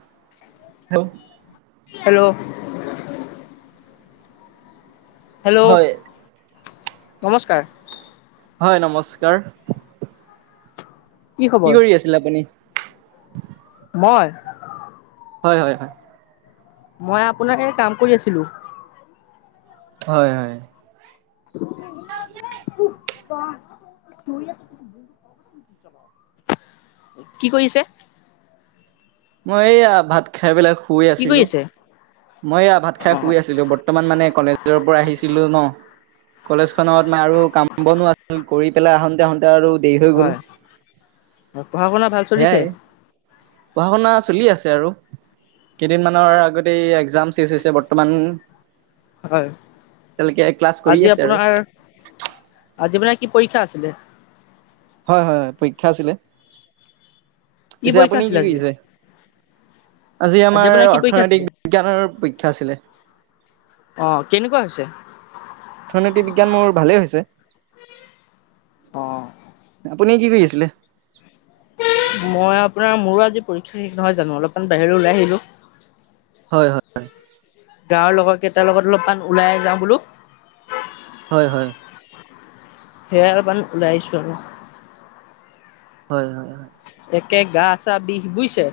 [unintelligible] হেল্ [unintelligible] হেল hello হয়, নমস্কাৰ হয় নমস্কাৰ। কি কৰি আছিল আপুনি? মই হয় - হয় - হয় মই আপোনাৰ এনে কাম কৰি আছিলো। হয় হয় [inaudible] কি কৰিছে? মই এইয়া ভাত খাই পেলাই শুই কি কৰি আছিলো। আছে মই এয়া ভাত খাই অ শুই আছিলোঁ। বৰ্তমান মানে কলেজৰ পৰা আহিছিলোঁ ন। কলেজ খনত মই আৰু কাম বনো আছিল কৰি পেলাই আহোঁতে আহোঁতে। আৰু দেৰি হৈ গ'ল হয় পঢ়া শুনা ভাল চলিছে এয়াই। পঢ়া শুনা চলি আছে আৰু কেইদিনমানৰ আগতে এক্জাম শেষ হৈছে। বৰ্তমান হয় এতিয়ালৈকে ক্লাছ কৰি আজি আছে আৰু। আপোনাৰ, আজি মানে কি পৰীক্ষা আছিলে? হয়- হয়- হয় পৰীক্ষা আছিলে কি পিছে পৰীক্ষা আপুনি আছিলে কি আজি কৰিছে? আজি আমাৰ আপোনাৰ কি পৰীক্ষা আছিলে অৰ্থনৈতিক বিজ্ঞানৰ পৰীক্ষা আছিলে অ কেনেকুৱা হৈছে অথনৈতিক বিজ্ঞান মোৰ ভালেই হৈছে অ [unintelligible] আপুনি কি কৰি আছিলে মই আপোনাৰ মোৰো আজি পৰীক্ষা শেষ নহয় জানো অলপমান বাহিৰত ওলাই আহিলো হয় হয় গাঁৱৰ লগৰ কেইটাৰ লগত অলপমান ওলাই যাওঁ বোলো হয় হয় সেয়া অলপমান ওলাইছো আৰু। হয়-হয়-হয়, একে গা চা বিষ বুজিছে।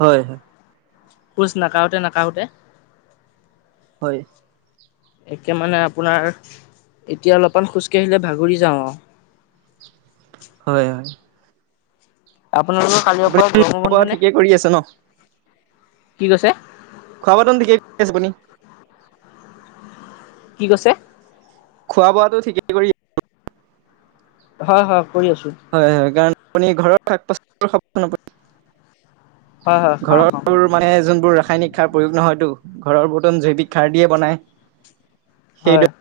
হয়-হয়। খোজ নাকাওতে-নাকাওতে। হয়। একে মানে আপোনাৰ এতিয়া অলপমান খোজকাঢ়িলে ভাগুৰি যাওঁ আ', হয়-হয়। আপোনালোকৰ কালিৰ আপুনি পৰা গৰমৰ খোৱা বন্ধ বোৱা নে? ঠিকে কৰি আছে ন। কি কৈছে? খাবৰ বোৱাটো ঠিকে কৰি আছোঁ, আপুনি? কি কৈছে? খোৱা বোৱাটো ঠিকেই কৰি হয়-হয়। হয়-হয় কাৰণ আপুনি ঘৰৰ শাক পাচল হয় হয় খাওঁ খাওঁ। ঘৰৰ মানে যোনবোৰ ৰাসায়নিক। খাৰ প্ৰয়োগ নহয়তো ঘৰৰ বৰ্তন জৈৱিক খাৰ দিয়ে বনাই। হয়। সেইদৰে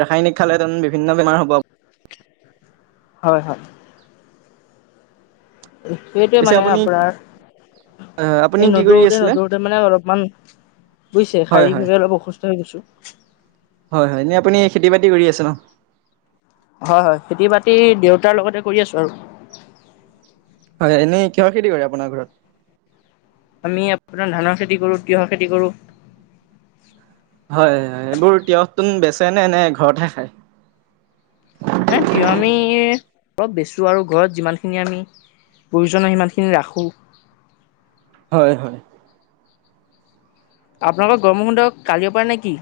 ৰাসায়নিক খালেটোন বিভিন্ন বেমাৰ হ'ব। হয়-হয়। সেইটোৱে পিছে মানে আপুনি আপোনাৰ। আহ আপুনি এই কি কৰি আছিলে? নদুৰোতে-নদুৰোতে মানে অলপমান, বুজিছে হয় শাৰীৰিক ভাৱে অলপ অসুস্থ হৈ গৈছো। হয়-হয় এনে আপুনি খেতি বাতি কৰি আছে ন। হয়-হয় খেতি বাতি দেউতাৰ লগতে কৰি আছো আৰু। হয়, এনেই কিহৰ খেতি কৰে আপোনাৰ ঘৰত আমি আপোনাৰ ধানৰ খেতি কৰো তিঁয়হ খেতি কৰোঁ। হয়-হয় এইবোৰ তিঁয়হতোন বেচাই নে এনে ঘৰতহে খায়। নাই তিঁয়হ আমি অলপ বেচো আৰু ঘৰত যিমান খিনি আমি প্ৰয়োজন হয় সিমানখিনি ৰাখোঁ। হয়-হয়। আপোনালোকৰ গৰমৰ বন্ধ কালিৰ পাৰা নেকি?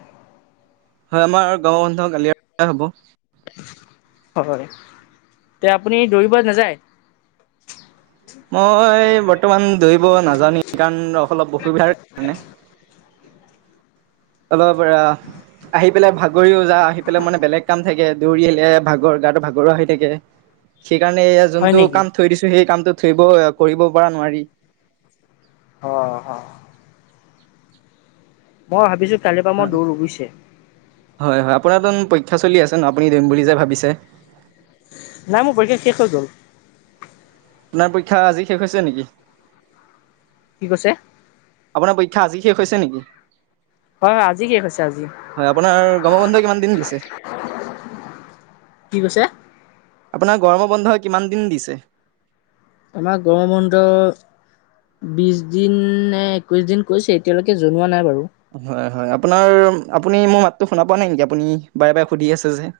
হয়, আমাৰ গৰমৰ বন্ধ কালিয়ৰ পৰা হ'ব। হয়, তে আপুনি দৌৰিব নাযায়। মই বৰ্তমান দৌৰিব নাজাও নেকি কাৰণ অলপ অসুবিধাৰ কাৰণে। অলপ পৰা। আহি পেলাই ভাগৰিও যা আহি পেলাই মানে বেলেগ কাম থাকে দৌৰি আহিলে ভাগৰ গাটো ভাগৰুৱা হৈ থাকে। হয় [unintelligible] সেইকাৰণে এয়া যোনটো নেকি? কাম থৈ দিছো সেই কামটো থৈ দিছোঁ কৰিব পৰা নোৱাৰি। অ' হয়। মই ভাবিছো কালিৰ পৰা মই দৌৰো বুজিছে হয়-হয় আপোনাৰ টোন প শিক্ষা চলি আছে ন আপুনি দিম বুলি যে ভাবিছে। নাই মোৰ পৰীক্ষা শেষ হৈ গল। আপোনাৰ পৰীক্ষা আজি শেষ হৈছে নেকি? কি কৈছে? আপোনাৰ পৰীক্ষা আজি শেষ হৈছে নেকি? হয়-হয় আজি শেষ হৈছে আজি। গৰম বন্ধ কিমান দিন দিছে কি কৈছে আপোনাক, গৰম বন্ধ কিমান দিন দিছে। আমাৰ গম বন্ধ বিশ দিনে একৈশ দিন কৈছে এতিয়ালৈকে জনোৱা নাই বাৰু হয় হয় আপোনাৰ আপুনি মোৰ মাতটো শুনা পোৱা নাই নেকি আপুনি বাৰে বাৰে সুধি আছে যে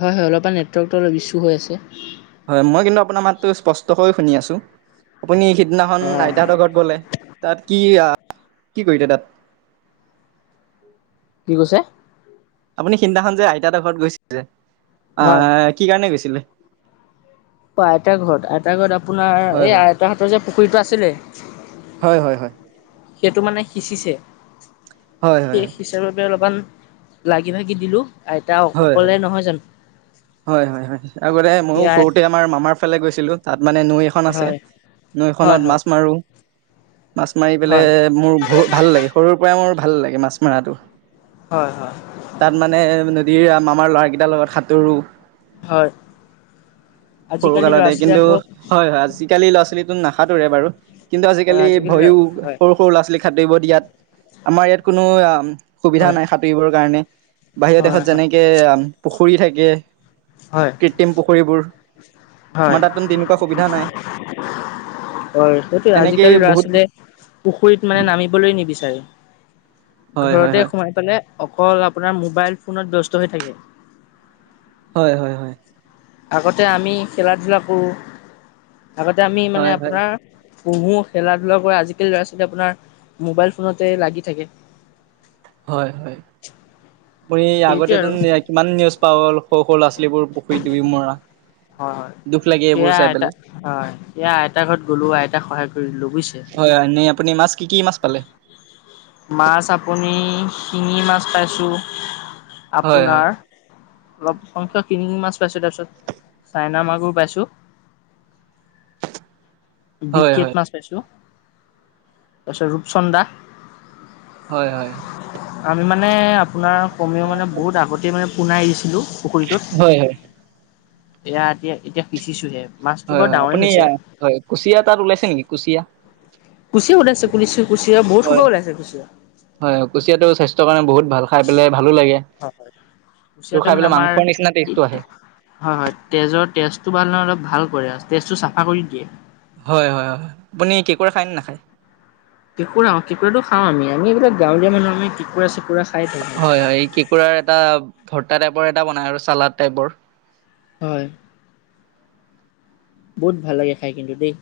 হয় হয় অলপমান নেটৱৰ্কটো অলপ ইচছ্যু হৈ আছে হয় মই কিন্তু আপোনাৰ মাতটো স্পষ্টকৈ শুনি আছোঁ আপুনি সিদিনাখন আইতাৰ ঘৰত গ'লে তাত কি আহ কি কৰিছে তাত [inaudible] কি কৈছে [inaudible] আপুনি সিদিনাখনন যে আইতা এটা ঘৰত গৈছিল যে হয় আহ কি কাৰনেে গৈছিলে [inaudible] অ আইতা ঘৰত আইতা ঘৰত আপোনাৰ হয় এই আইত হাতৰ যে পুখুৰীতটো আছিলে হয় হয় হয় সেইটো মানে সিঁচিছে হয় হয় সেই হয় সিঁচাৰ বাবে অলপমান লাগি ভাগি দিলো আইতা হয় অকলে হয় নহয় জানো হয় হয় হয় আগতে সি ময়ো আই সৰুতে আমাৰ মামাৰ ফালে গৈছিলোঁ তাত মানে নৈ এখন আছে হয় হয় নৈখনত হয় মাছ মাৰো মাছ মাৰি পেলাই হয় মোৰ ভাল লাগে সৰুৰ পৰাই মোৰ ভাল লাগে মাছ মৰাটো হয় হয় তাত মানে আমাৰ ল'ৰাৰাকেইটাৰ লগত সাঁতোৰো হয় সৰু আজিকালি ল'ৰা কালতে ছোৱালী কিন্তু আকৌ হয় হয় আজিকালি ল'ৰা ছোৱালী নাখাতোৰে বাৰু কিন্তু হয় আজিকালি ল'ৰা ভয়ো হয় সৰু সৰু ল'ৰা ছোৱালী খতুৰিব দিয়াত আমাৰ ইয়াত কোনো অ সুবিধা হয় নাই সাঁতুৰিবৰ কাৰণে বাহিৰৰ হয় দেশত হয় যেনেকে পুখুৰী থাকে হয় কৃত্ৰিম পুখুৰীবোৰ হয় আমাৰ তাতো তেনেকুৱা সুবিধা নাই [inaudible] হয় সেইটোয়ে এনেকেই আজিকালি ল'ৰা বহুত ছোৱালীয়ে পুখুৰীত মানে নামিবলৈ নিবিচাৰে হয় হয় ঘৰতে হয় সোমাই পেলাই অকল আপোনাৰ মোবাইল ফোনত ব্যস্ত হৈ থাকে [inaudible] হয় হয় হয় আগতে আমি খেলা ধূলা কৰোঁ আগতে আমি মানে হয় হয় আপোনাৰ পুহু খেলা ধূলা কৰা আজিকালি ল'ৰা ছোৱালী আপোনাৰ মোবাইল ফোনতে লাগি থাকে [inaudible] হয় হয় আপুনি সেইটোৱে আগতেতো আৰু হয় কিমান নিউজ পাওঁ সৰু সৰু ল'ৰা ছালীবোৰ পুখুৰী দুবি মৰা হয় হয় দুখ লাগে এইবোৰ সেয়া চাই আইতা পেলাই হয় সেয়া আইতাৰ ঘৰত গ'লো আইতাক সহায় কৰি দিলৈ বুজিছে হয় হয় এনেই আপুনি মাছ কি কি মাছ পালে মাছ আপুনি শিঙি মাছ পাইছোঁ হয় হয় আপোনাৰ অলপ সংখ্য কিনি মাছ পাইছোঁ তাৰপিছত চাইনা মগুৰ পাইছোঁ হয় বিকেট হয় মাছ পাইছো তাৰপিছত ৰূপচন্দা [inaudible] হয় হয় আমি মানে আপোনাৰ কমেও মানে বহুত আগতেই মানে পোনাই আহিছিলোঁ পুখুৰীটোত হয় হয় এয়া এতিয়া এতিয়া পিচিছোহে মাছটো হয় বৰ হয় ডাঙৰে আপুনি হৈছে আহ, [inaudible] হয় কুচিয়া তাত ওলাইছে নেকি কুচিয়া? কুচিয়া ওলাইছে কুছোঁ কুচিয়া বহুত হয় হয় খুবৰ ওলাইছে কুচিয়া [inaudible] হয় হয়, কুচিয়াটো স্বাস্থ্যৰ কাৰণে বহুত ভাল খাই পেলাই ভালো লাগে এইটো উুচিয়তে খাই মানে পেলাই আমাৰ মাংসৰ নিচিনা টেষ্টটো আহে। হয় হয় তেজৰ তেজ জালে অলপ ভাল কৰে আৰু তেজটো চাফা কৰি দিয়ে হয় হয় হয় আপুনি কেকোৰে খায়নে নাখায় কেুকুৰাঁুটো খও আমি আম এইিলাক গাঁৱৰীয়া মানুহ আমিুকুৰা চ হয় হয় কেঁকোৰাৰ এটা ভৰ্তা টাইপৰ এটা বনাই আৰু চালড টাইপৰ হয় বহুত ভাল লাগে খাই কিন্তু দেই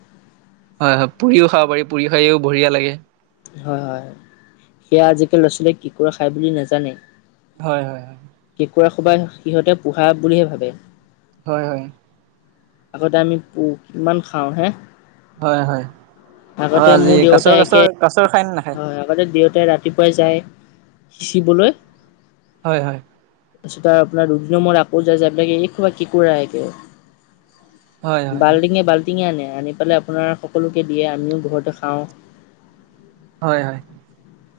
হয় হয় পুৰিও খাব পাৰি পুৰি খায়ও বঢ়িয়া লাগে হয়-হয়-হয় সেয়া আজিকালি ল'ৰা-ছোৱালীয়ে কেকোঁৰা খায় বুলি নাজানে। হয়-হয়-হয়। কুকুৰা খোবাই সিহঁতে পোহা বুলিহে ভাবে। হয়-হয়। আগতে আমি প কিমান খাও হে। হয়-হয় আৰু আগতে আজি মোৰ দেউতাই একে কাছৰ-কাছৰ-কাছৰ। হয়, আগতে দেউতাই ৰাতিপুৱাই যায় সিচিবলৈ হয়-হয়। তাৰপিছত আৰু আপোনাৰ দুদিন মূৰত আকৌ যা যায় আপোনাকে এই কেকোঁৰা হয় হয় বাল্টিঙে, বাল্টিঙে আনে। আনি পেলাই আপোনাৰ সকলোকে দিয়ে, আমিও ঘৰতে খাও। হয়-হয়।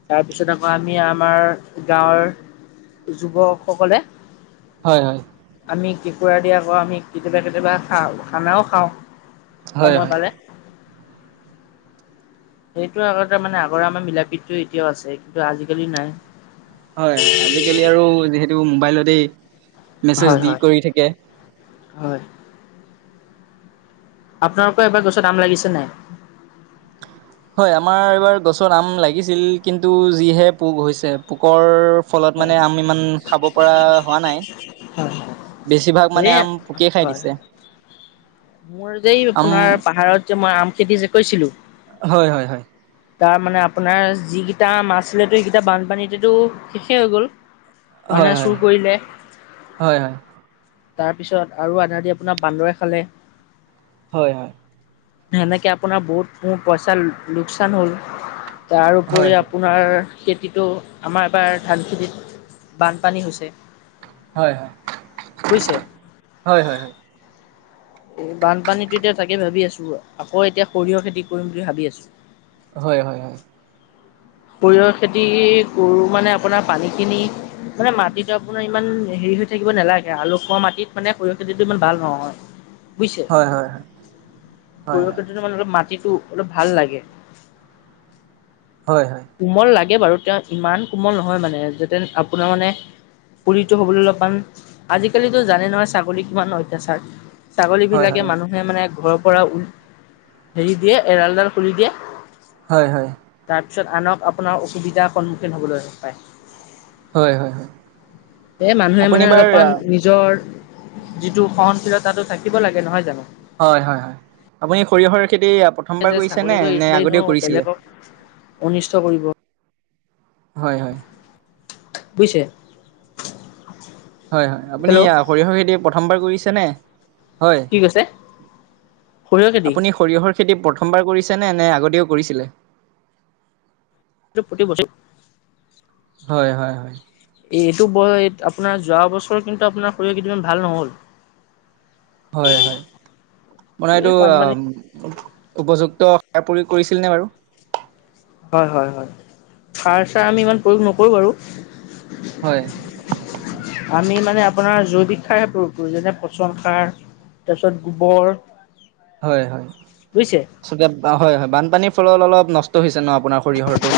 তাৰপিছত আকৌ আমি আমাৰ গাঁৱৰ যুৱকসকলে। হয়-হয়। আমি কেঁকুৰাদি আকৌ আমি কেতিয়াবা কেতিয়াবা খাও, খানাও খাও। হয় হয় সময় পালে সেইটো আগতে মানে আগৰ আমাৰ মিলাপ্ৰীতি এতিয়াও আছে কিন্তু আজিকালি নাই। হয়, হয় আজিকালি আৰু যিহেতু মোবাইলতেই মেছেজ হয় দি হয় কৰি থাকে। হয়। আপোনালোকৰ এবাৰ গছত আম লাগিছে নাই। হয়, আমাৰ এইবাৰ গছত আম লাগিছিল কিন্তু যিহে পোক হৈছে পোক। ফলত হয় মানে হয় আমি ইমান খাব পৰা হোৱা নাই। হয় বেছিভাগ হয়। এ মানে আম পোকে খাই হয় দিছে। মোৰ যে আম আপোনাৰ পাহাৰত যে মই আম খেতি যে কৈছিলো হয়-হয়-হয়। তাৰ মানে আপোনাৰ যিকেইটা মাছছিলেতো সেইকেইটা বানপানীতেতো শেষেই হৈ গ'ল। হয় মানুহে হয় চুৰ কৰিলে। হয় হয় তাৰপিছত আৰু আধা, আধি আপোনাৰ বান্দৰে খালে। হয়-হয়। সেনেকে আপোনাৰ বহুত মোৰ পইচাৰ লোকচান হ'ল। তাৰোপৰি হয় আপোনাৰ কিটো আমাৰ এবাৰ ধানখেতিত বানপানী হৈছে। হয়-হয়। বুইছে। এই বানপানীতো এতিয়া তাকে ভাবি আছো আকৌ এতিয়া সৰিয়হ খেতি কৰিম বুলি ভাবি আছো। হয়-হয়-হয়। সৰিয়হৰ খেতি কৰো মানে আপোনাৰ পানী খিনি। মানে মাটিতটো আপোনাৰ ইমান হেৰি হৈ থাকিব নালাগে, আলু খোৱা মাটিত মানে সৰিয়হ খেতিটো ইমান ভাল নহয়। বুজিছে হয় হয় হয় হয় হয় হয় সৰিয়হ খেতিটো মাটিত ভাল লাগে। হয়-হয়। কোমল লাগে বাৰু তেওঁ ইমান কোমল নহয় মানে যাতে আপোনাৰ মানে পুলিটো হ'বলৈ অলপ মান আজিকালিতো জানে নহয় ছাগলীৰ কিমান অত্যাচাৰ। ছাগলী বিলাকে মানুহে মানে ঘৰৰ পৰা উ হেৰি দিয়ে এৰালডাল খুলি দিয়ে। হয়-হয়। তাৰপিছত আনক আপোনাৰ অসুবিধাৰ সন্মুখীন হ'বলৈ পায়। হয় হয় এহ মানুহে আপুনি মানে বাৰ অলপমান নিজৰ যিটো সহনশীলতাটো থাকিব লাগে নহয় জানো। হয়-হয়-হয় আপুনি সৰিয়হৰ খেতি যে প্ৰথমবাৰ কৰিছে নে, ছাগলীটো এৰি নে দিলে নো আগতেও কৰিছিলে? বেলেগক অনিষ্ট কৰিব। হয়, হয়। বুইছে? হয়, হয়, আপুনি আ সৰিয়হৰ খেতি প্ৰথমবাৰ কৰিছে নে। হয়, কি কৈছে? সৰিয়হ খেতি আপুনি সৰিয়হৰ খেতি প্ৰথমবাৰ কৰিছে। নে, নে আগতেও কৰিছিলে? প্ৰতি বছৰ হয়, হয়, হয়। এইটো আপোনাৰ যোৱা বছৰ কিন্তু আপোনাৰ সৰিয়হৰ খেতি খন ভাল নহ'ল। হয়, হয়, মানে এইটো এই আ বানপানী উপযুক্ত সাৰ প্ৰয়োগ কৰিছিল নে বাৰু। হয়, হয়, হয়, সাৰ চাৰ আমি ইমান প্ৰয়োগ নকৰো বাৰু। হয় আমি মানে আপোনাৰ জৈ ৱিক সাৰহে প্ৰয়োগ কৰো যেনে পচন সাৰ, তাৰপিছত গোবৰ। হয়, হয়। বুজিছে হয় হয় বানপানীৰ ফলত অলপ নষ্ট হৈছে ন আপোনাৰ সৰিয়হৰটো।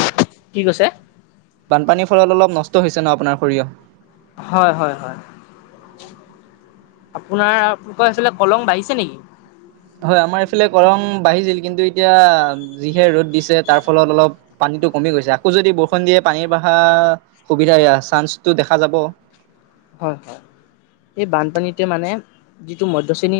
কি কৈছে? বানপানীৰ ফলত অলপ নষ্ট হৈছে ন আপোনাৰ সৰিয়হ। হয় হয় হয়। আপোনাৰ কি কৈ আছিলে কলং বাঢ়িছে নেকি? হয় আমাৰ এইফালে কলং বাঢ়িছিল কিন্তু এতিয়া যিহে ৰ'দ দিছে তাৰ ফলত অলপ পানী পানীটো কমি গৈছে, আকৌ যদি বৰষুণ দিয়ে পানী বাঢ়া সুবিধা চান্সটো দেখা যাব। হয়, হয়। এই বানপানীতে মানে যিটো মধ্য শ্ৰেণীৰ